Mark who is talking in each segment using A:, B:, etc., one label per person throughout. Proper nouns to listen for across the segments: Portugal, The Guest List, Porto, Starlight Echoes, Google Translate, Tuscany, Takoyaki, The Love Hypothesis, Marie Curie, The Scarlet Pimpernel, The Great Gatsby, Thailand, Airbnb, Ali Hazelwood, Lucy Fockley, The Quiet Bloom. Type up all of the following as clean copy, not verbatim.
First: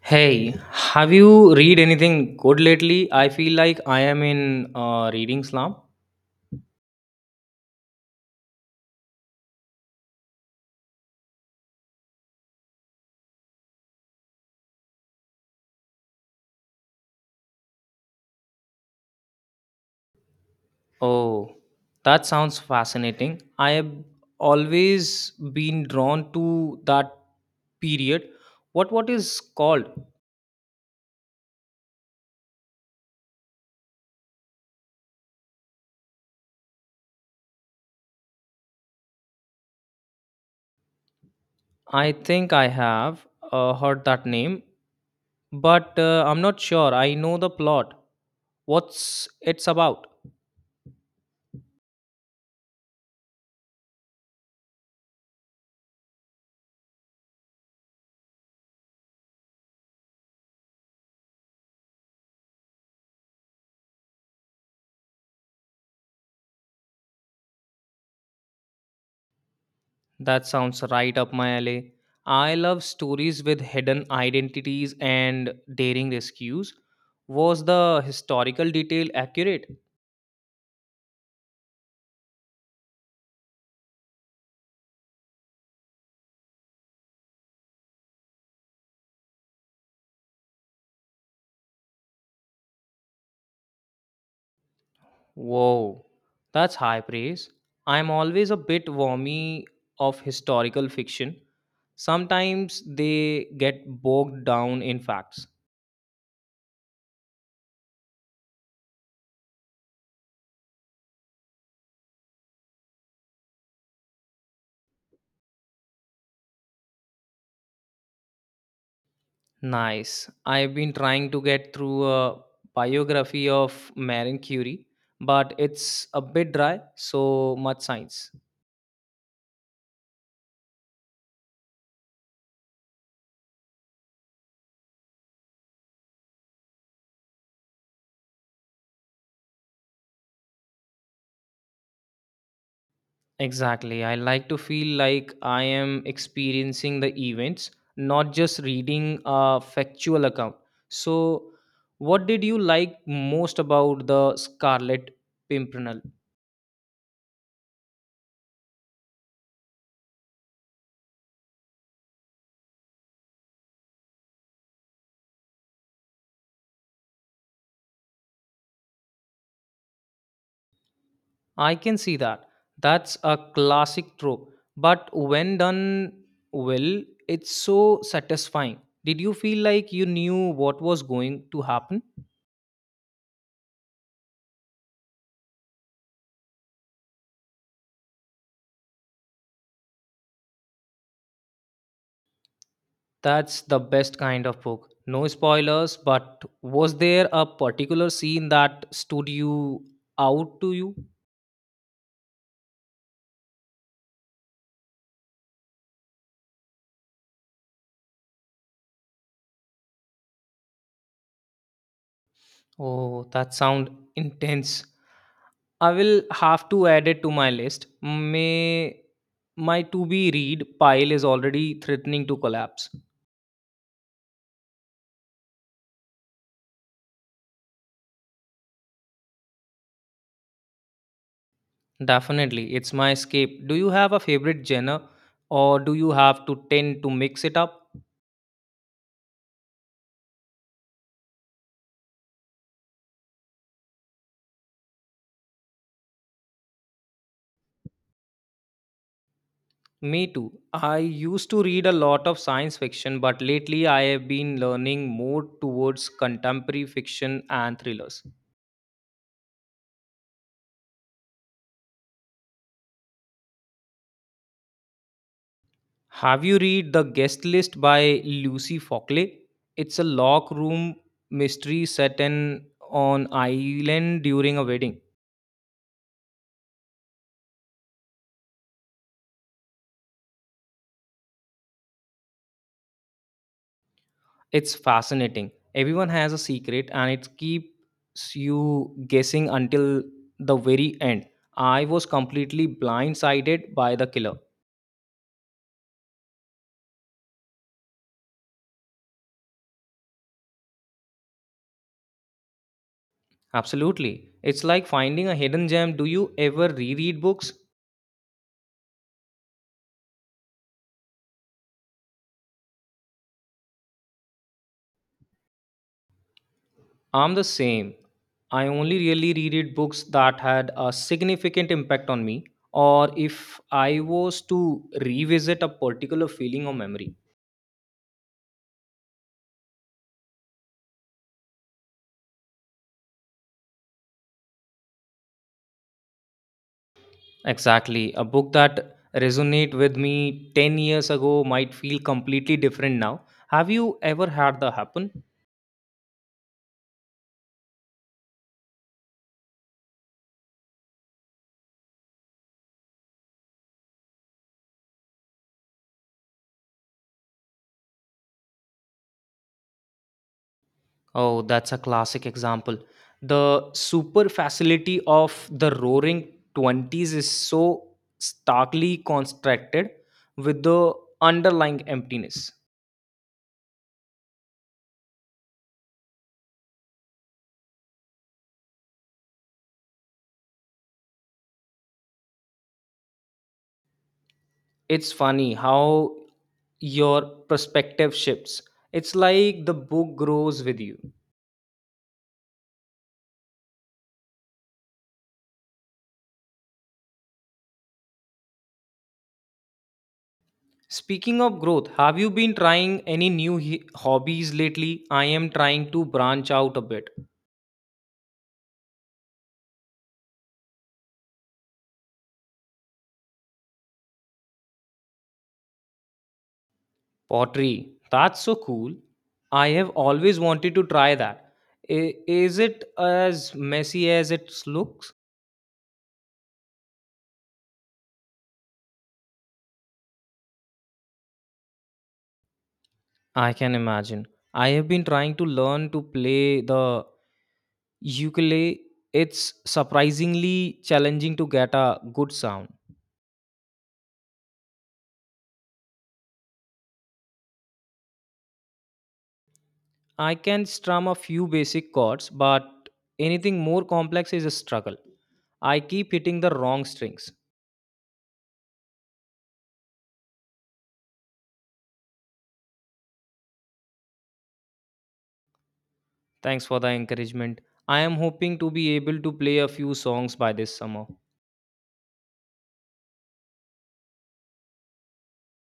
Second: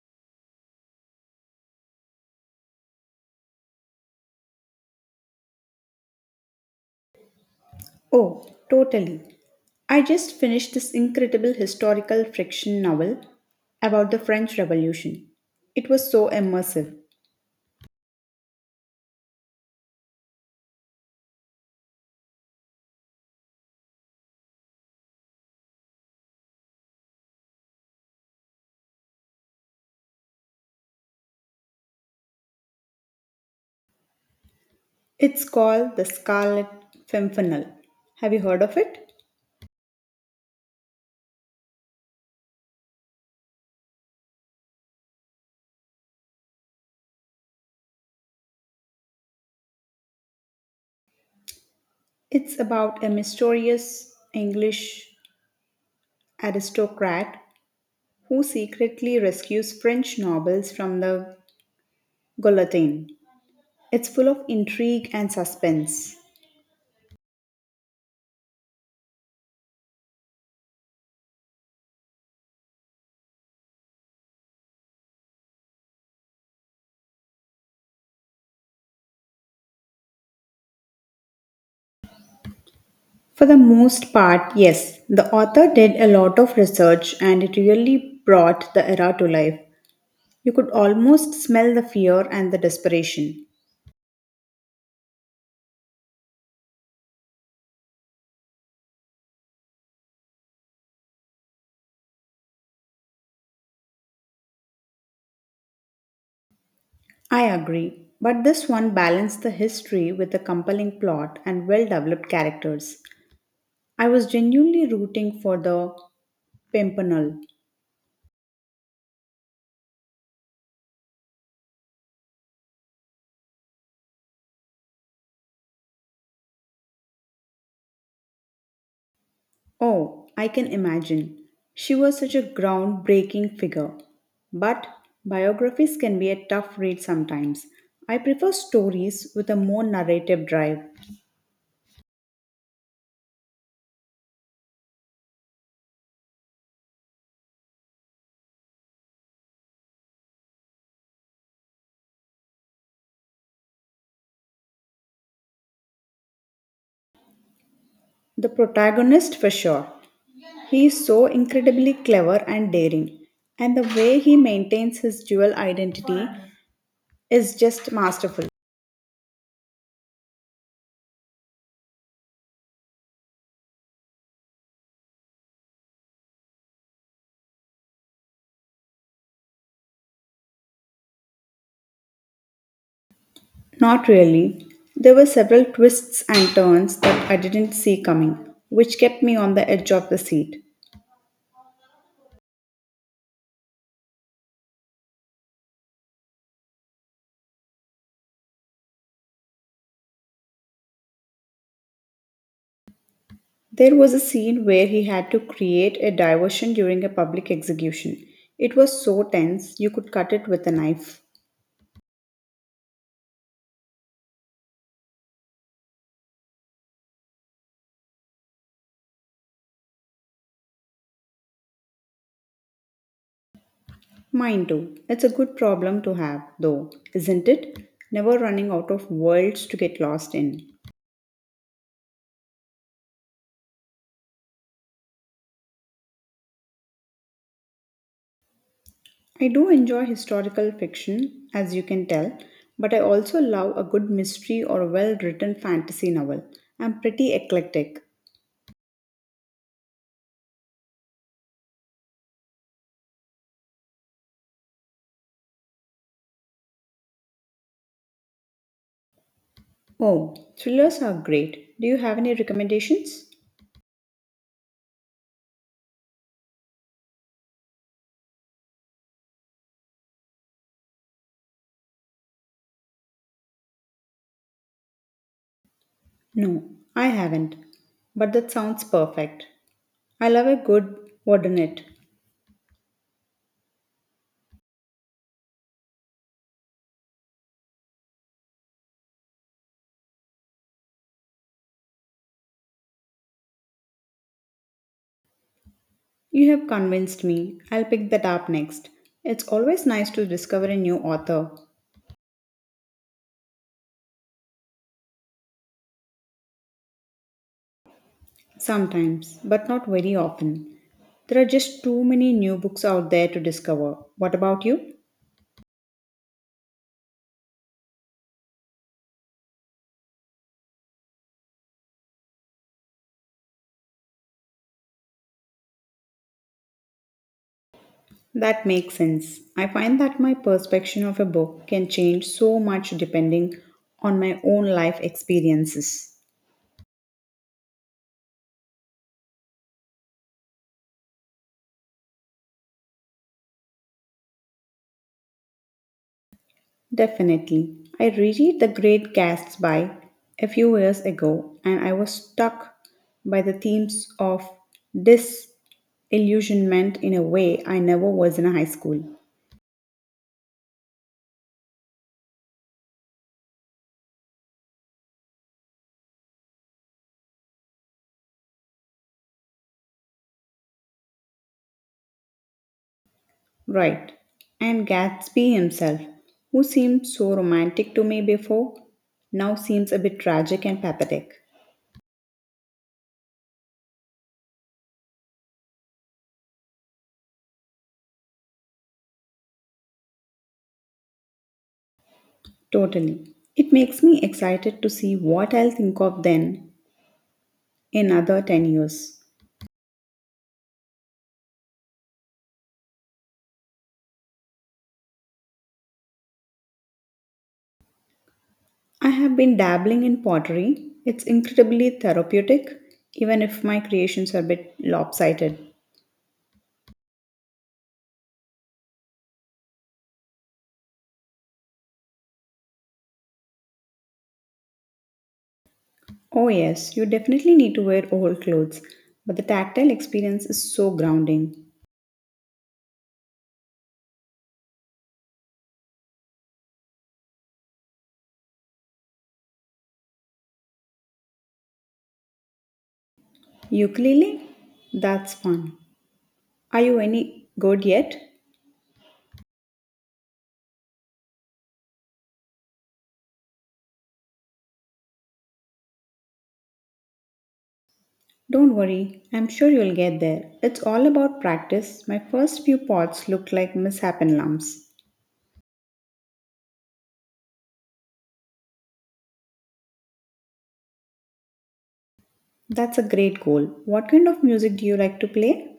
A: Hey, have you read anything good lately? I feel like I am in a reading slump.
B: Oh, totally. I just finished this incredible historical fiction novel about the French Revolution. It was so immersive.
A: Oh, that sounds fascinating. I have always been drawn to that period. What is called?
B: It's called The Scarlet Pimpernel. Have you heard of it?
A: I think I have heard that name, but I'm not sure. I know the plot. What's it's about?
B: It's about a mysterious English aristocrat who secretly rescues French nobles from the guillotine. It's full of intrigue and suspense.
A: That sounds right up my alley. I love stories with hidden identities and daring rescues. Was the historical detail accurate?
B: For the most part, yes. The author did a lot of research and it really brought the era to life. You could almost smell the fear and the desperation.
A: Whoa, that's high praise. I'm always a bit wormy of historical fiction. Sometimes they get bogged down in facts.
B: I agree. But this one balanced the history with a compelling plot and well developed characters. I was genuinely rooting for the Pimpernel.
A: Nice. I've been trying to get through a biography of Marie Curie, but it's a bit dry, so much science.
B: Oh, I can imagine. She was such a groundbreaking figure. But biographies can be a tough read sometimes. I prefer stories with a more narrative drive.
A: Exactly. I like to feel like I am experiencing the events, not just reading a factual account. So, what did you like most about the Scarlet Pimpernel?
B: The protagonist, for sure. He is so incredibly clever and daring, and the way he maintains his dual identity is just masterful.
A: I can see that. That's a classic trope, but when done well, it's so satisfying. Did you feel like you knew what was going to happen?
B: Not really. There were several twists and turns that I didn't see coming, which kept me on the edge of the seat.
A: That's the best kind of book. No spoilers, but was there a particular scene that stood you out to you?
B: There was a scene where he had to create a diversion during a public execution. It was so tense you could cut it with a knife.
A: Oh, that sound intense. I will have to add it to my list. May my to be read pile is already threatening to collapse.
B: Mind you, it's a good problem to have, though, isn't it? Never running out of worlds to get lost in.
A: Definitely, it's my escape. Do you have a favorite genre or do you have to tend to mix it up?
B: I do enjoy historical fiction, as you can tell, but I also love a good mystery or a well written fantasy novel. I'm pretty eclectic.
A: Me too. I used to read a lot of science fiction, but lately I have been learning more towards contemporary fiction and thrillers.
B: Oh, thrillers are great. Do you have any recommendations?
A: Have you read The Guest List by Lucy Fockley? It's a lock room mystery set in on island during a wedding.
B: No, I haven't. But that sounds perfect. I love a good wouldn't it?
A: It's fascinating. Everyone has a secret and it keeps you guessing until the very end. I was completely blindsided by the killer.
B: You have convinced me. I'll pick that up next. It's always nice to discover a new author.
A: Absolutely. It's like finding a hidden gem. Do you ever reread books?
B: Sometimes, but not very often. There are just too many new books out there to discover. What about you?
A: I'm the same. I only really reread books that had a significant impact on me, or if I was to revisit a particular feeling or memory.
B: That makes sense. I find that my perception of a book can change so much depending on my own life experiences.
A: Exactly. A book that resonate with me 10 years ago might feel completely different now. Have you ever had that happen?
B: Definitely. I reread The Great Gatsby a few years ago and I was struck by the themes of disillusionment in a way I never was in high school.
A: Oh, that's a classic example. The super facility of the roaring 20s is so starkly contrasted with the underlying emptiness.
B: Right. And Gatsby himself, who seemed so romantic to me before, now seems a bit tragic and pathetic.
A: It's funny how your perspective shifts. It's like the book grows with you.
B: Totally. It makes me excited to see what I'll think of then in another 10 years.
A: Speaking of growth, have you been trying any new hobbies lately? I am trying to branch out a bit.
B: I have been dabbling in pottery. It's incredibly therapeutic, even if my creations are a bit lopsided.
A: Pottery. That's so cool. I have always wanted to try that. Is it as messy as it looks?
B: Oh, yes, you definitely need to wear old clothes, but the tactile experience is so grounding.
A: I can imagine. I have been trying to learn to play the ukulele. It's surprisingly challenging to get a good sound.
B: Ukulele? That's fun. Are you any good yet?
A: I can strum a few basic chords, but anything more complex is a struggle. I keep hitting the wrong strings.
B: Don't worry, I'm sure you'll get there. It's all about practice. My first few pots looked like misshapen lumps.
A: Thanks for the encouragement. I am hoping to be able to play a few songs by this summer.
B: That's a great goal. What kind of music do you like to play?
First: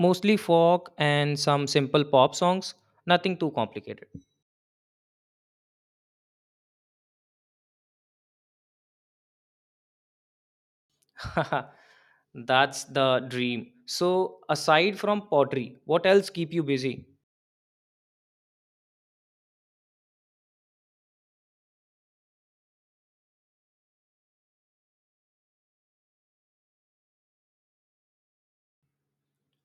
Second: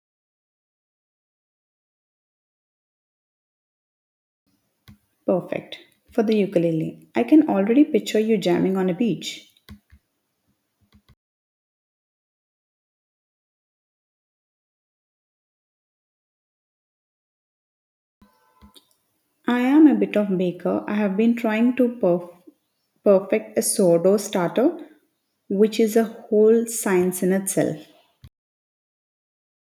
A: Mostly folk and some simple pop songs, nothing too complicated.
B: Perfect. For the ukulele, I can already picture you jamming on a beach.
A: That's the dream. So, aside from pottery, what else keep you busy?
B: I am a bit of baker. I have been trying to perfect a sourdough starter, which is a whole science in itself.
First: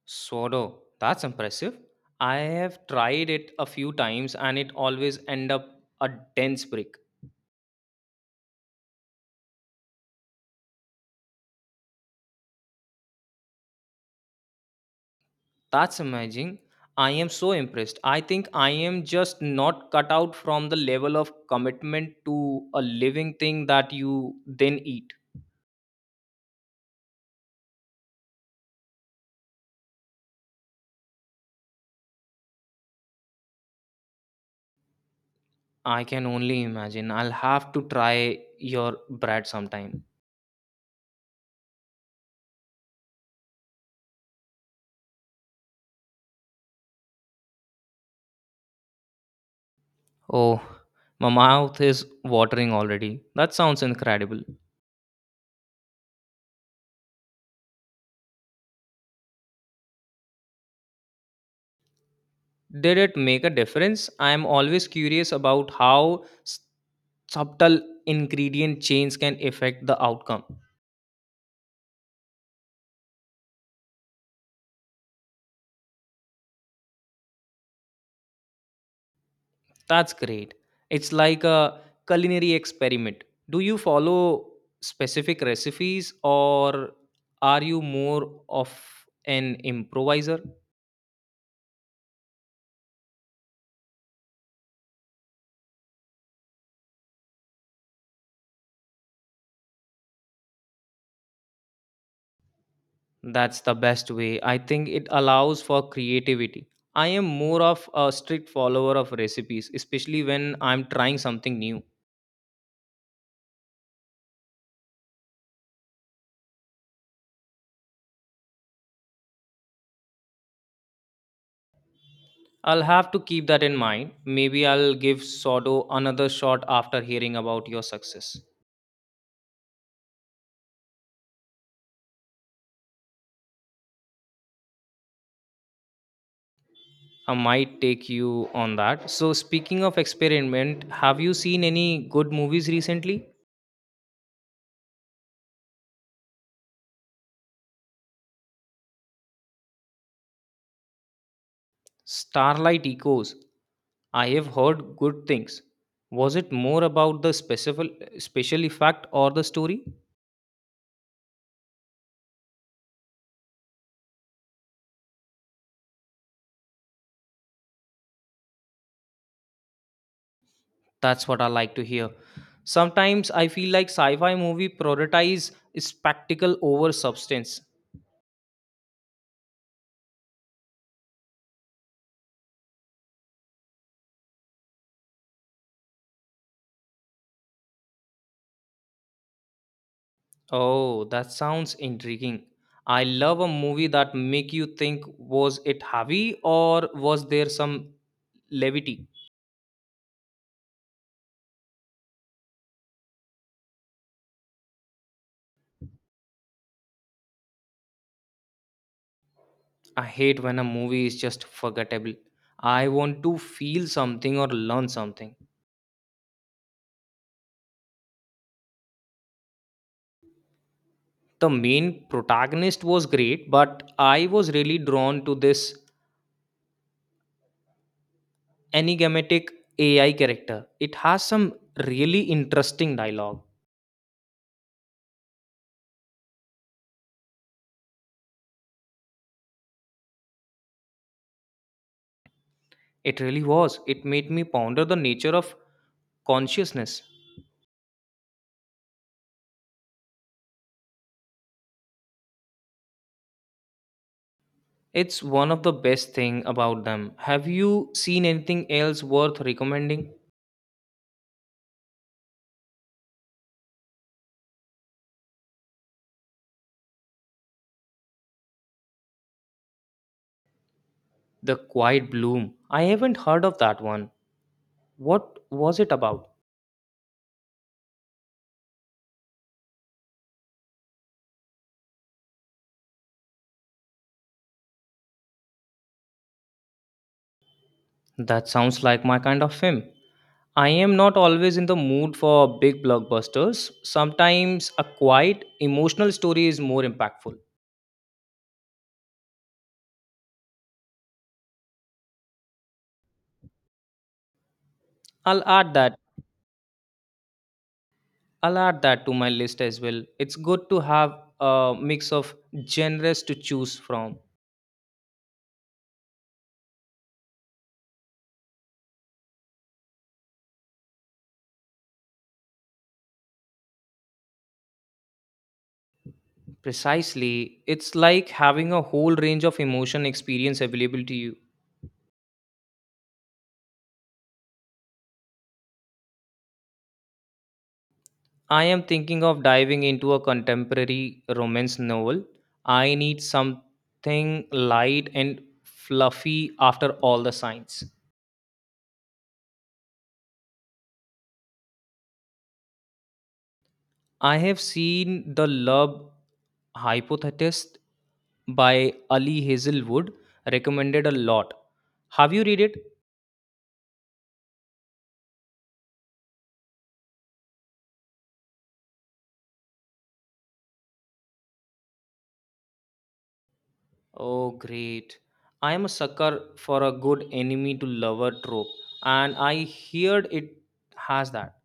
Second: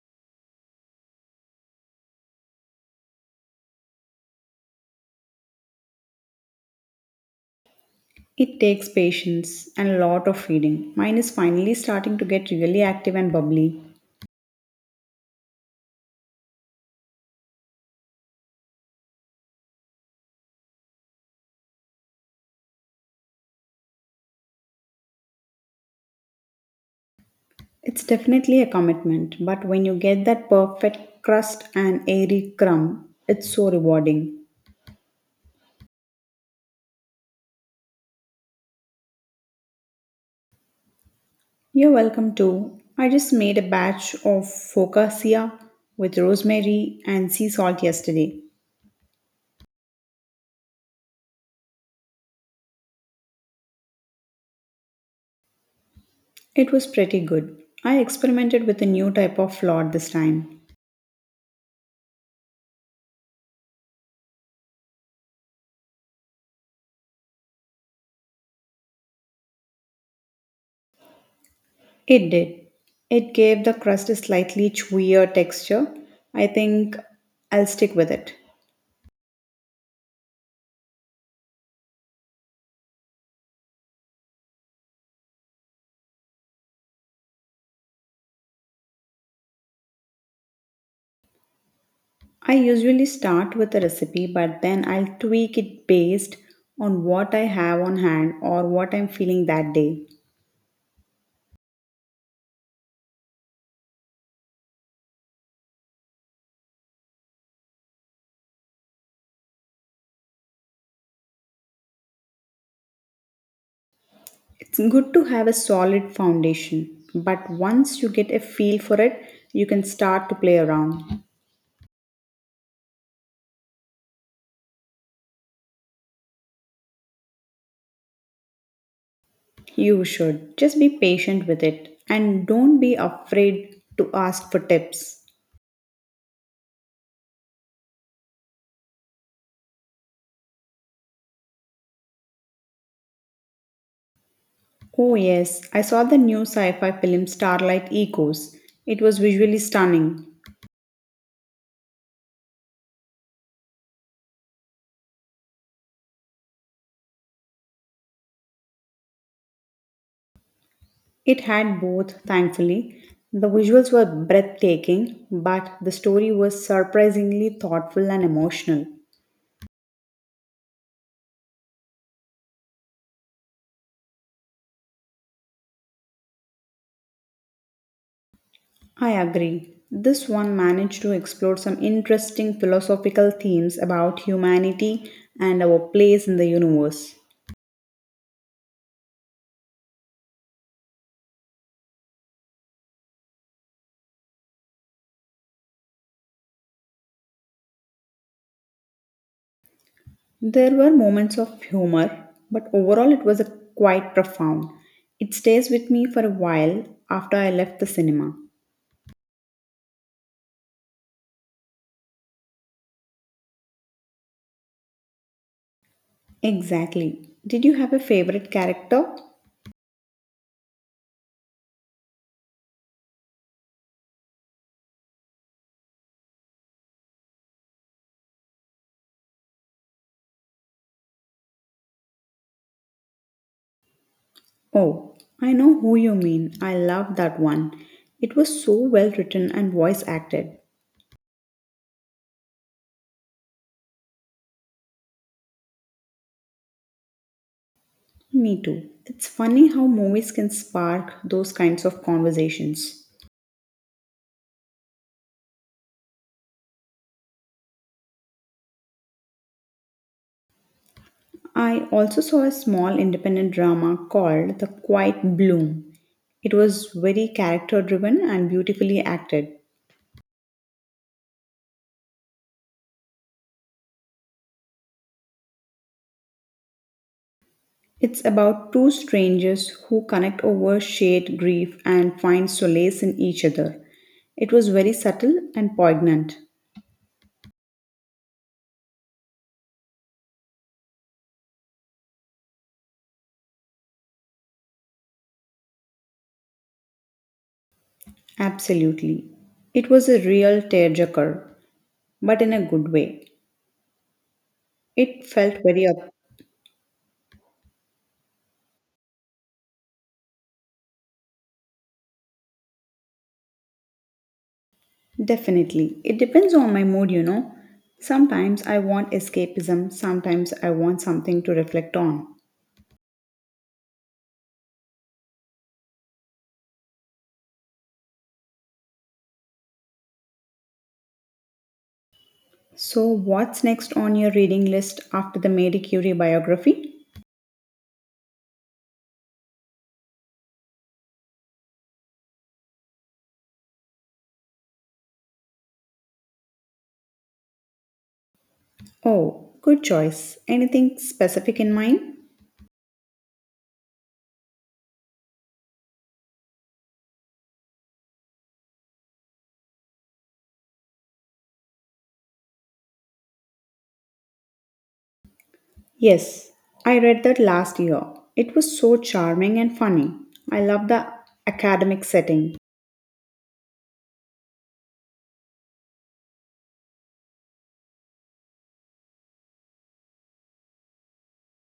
A: Sodo. That's impressive. I have tried it a few times and it always end up a dense brick.
B: It takes patience and a lot of feeding. Mine is finally starting to get really active and bubbly.
A: That's amazing. I am so impressed. I think I am just not cut out from the level of commitment to a living thing that you then eat.
B: It's definitely a commitment, but when you get that perfect crust and airy crumb, it's so rewarding.
A: I can only imagine. I'll have to try your bread sometime.
B: You're welcome too. I just made a batch of focaccia with rosemary and sea salt yesterday.
A: Oh, my mouth is watering already. That sounds incredible.
B: It was pretty good. I experimented with a new type of flour this time.
A: Did it make a difference? I am always curious about how subtle ingredient change can affect the outcome.
B: It did. It gave the crust a slightly chewier texture. I think I'll stick with it.
A: That's great. It's like a culinary experiment. Do you follow specific recipes or are you more of an improviser?
B: I usually start with a recipe, but then I'll tweak it based on what I have on hand or what I'm feeling that day.
A: That's the best way. I think it allows for creativity. I am more of a strict follower of recipes, especially when I'm trying something new.
B: It's good to have a solid foundation, but once you get a feel for it, you can start to play around.
A: I'll have to keep that in mind. Maybe I'll give sourdough another shot after hearing about your success.
B: You should just be patient with it and don't be afraid to ask for tips.
A: I might take you on that. So, speaking of experiment, have you seen any good movies recently?
B: Oh, yes, I saw the new sci fi film Starlight Echoes. It was visually stunning.
A: Starlight Echoes. I have heard good things. Was it more about the special effect or the story?
B: It had both, thankfully. The visuals were breathtaking, but the story was surprisingly thoughtful and emotional.
A: That's what I like to hear. Sometimes I feel like sci-fi movie prioritize spectacle over substance.
B: I agree. This one managed to explore some interesting philosophical themes about humanity and our place in the universe.
A: Oh, that sounds intriguing. I love a movie that make you think was it heavy or was there some levity?
B: There were moments of humor, but overall it was a quite profound. It stays with me for a while after I left the cinema.
A: I hate when a movie is just forgettable. I want to feel something or learn something.
B: Exactly. Did you have a favorite character?
A: The main protagonist was great, but I was really drawn to this enigmatic AI character. It has some really interesting dialogue.
B: Oh, I know who you mean. I love that one. It was so well written and voice acted.
A: It really was. It made me ponder the nature of consciousness.
B: Me too. It's funny how movies can spark those kinds of conversations.
A: It's one of the best thing about them. Have you seen anything else worth recommending?
B: I also saw a small independent drama called The Quiet Bloom. It was very character driven and beautifully acted.
A: The Quiet Bloom. I haven't heard of that one. What was it about?
B: It's about two strangers who connect over shared grief and find solace in each other. It was very subtle and poignant.
A: That sounds like my kind of film. I am not always in the mood for big blockbusters. Sometimes a quiet, emotional story is more impactful.
B: Absolutely. It was a real tearjerker, but in a good way. It
A: I'll
B: felt
A: add
B: very.
A: that. I'll add that to my list as well. It's good to have a mix of genres to choose from.
B: Definitely. It depends on my mood, you know. Sometimes I want escapism, sometimes I want something to reflect on.
A: Precisely, it's like having a whole range of emotion experience available to you.
B: So, what's next on your reading list after the Marie Curie biography?
A: I am thinking of diving into a contemporary romance novel. I need something light and fluffy after all the signs.
B: Oh, good choice. Anything specific in mind?
A: I have seen The Love Hypothesis by Ali Hazelwood recommended a lot. Have you read it?
B: Yes, I read that last year. It was so charming and funny. I love the academic setting.
A: Oh, great. I am a sucker for a good enemy to lover trope, and I heard it has that.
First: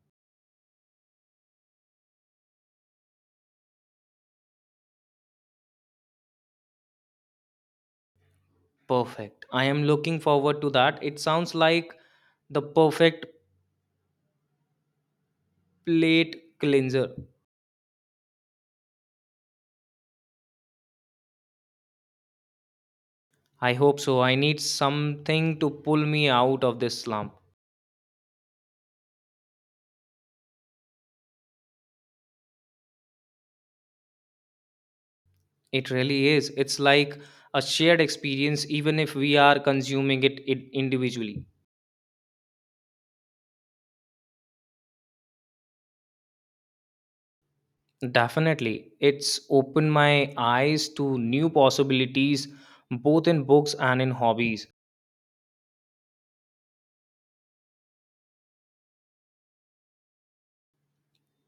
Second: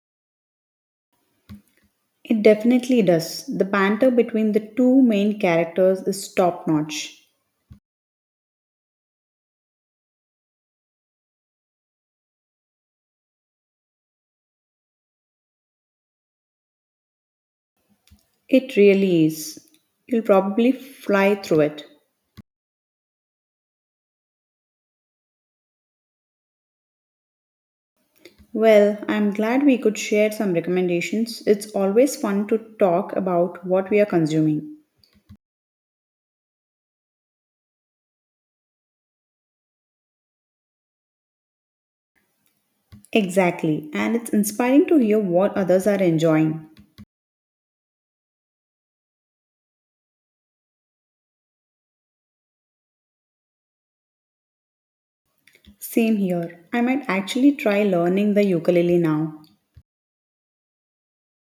B: It definitely does. The banter between the two main characters is top notch.
A: Perfect. I am looking forward to that. It sounds like the perfect plate cleanser.
B: It really is. You'll probably fly through it.
A: I hope so. I need something to pull me out of this slump.
B: Well, I'm glad we could share some recommendations. It's always fun to talk about what we are consuming.
A: It really is. It's like a shared experience, even if we are consuming it individually.
B: Exactly, and it's inspiring to hear what others are enjoying.
A: Definitely. It's opened my eyes to new possibilities, both in books and in hobbies.
B: Same here. I might actually try learning the ukulele now.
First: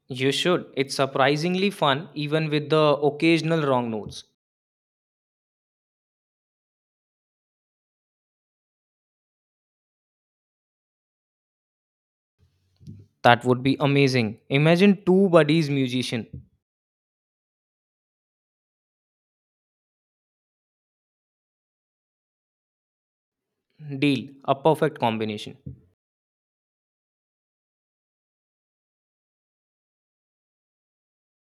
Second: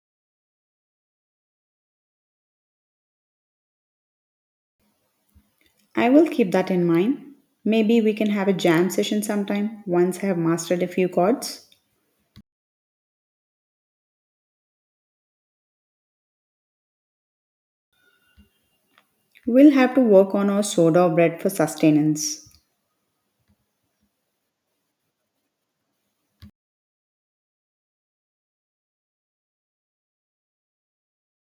A: You should. It's surprisingly fun, even with the occasional wrong notes.
B: I will keep that in mind. Maybe we can have a jam session sometime once I have mastered a few chords.
A: That would be amazing. Imagine two buddies musician.
B: We'll have to work on our soda bread for sustenance.
A: Deal. A perfect combination.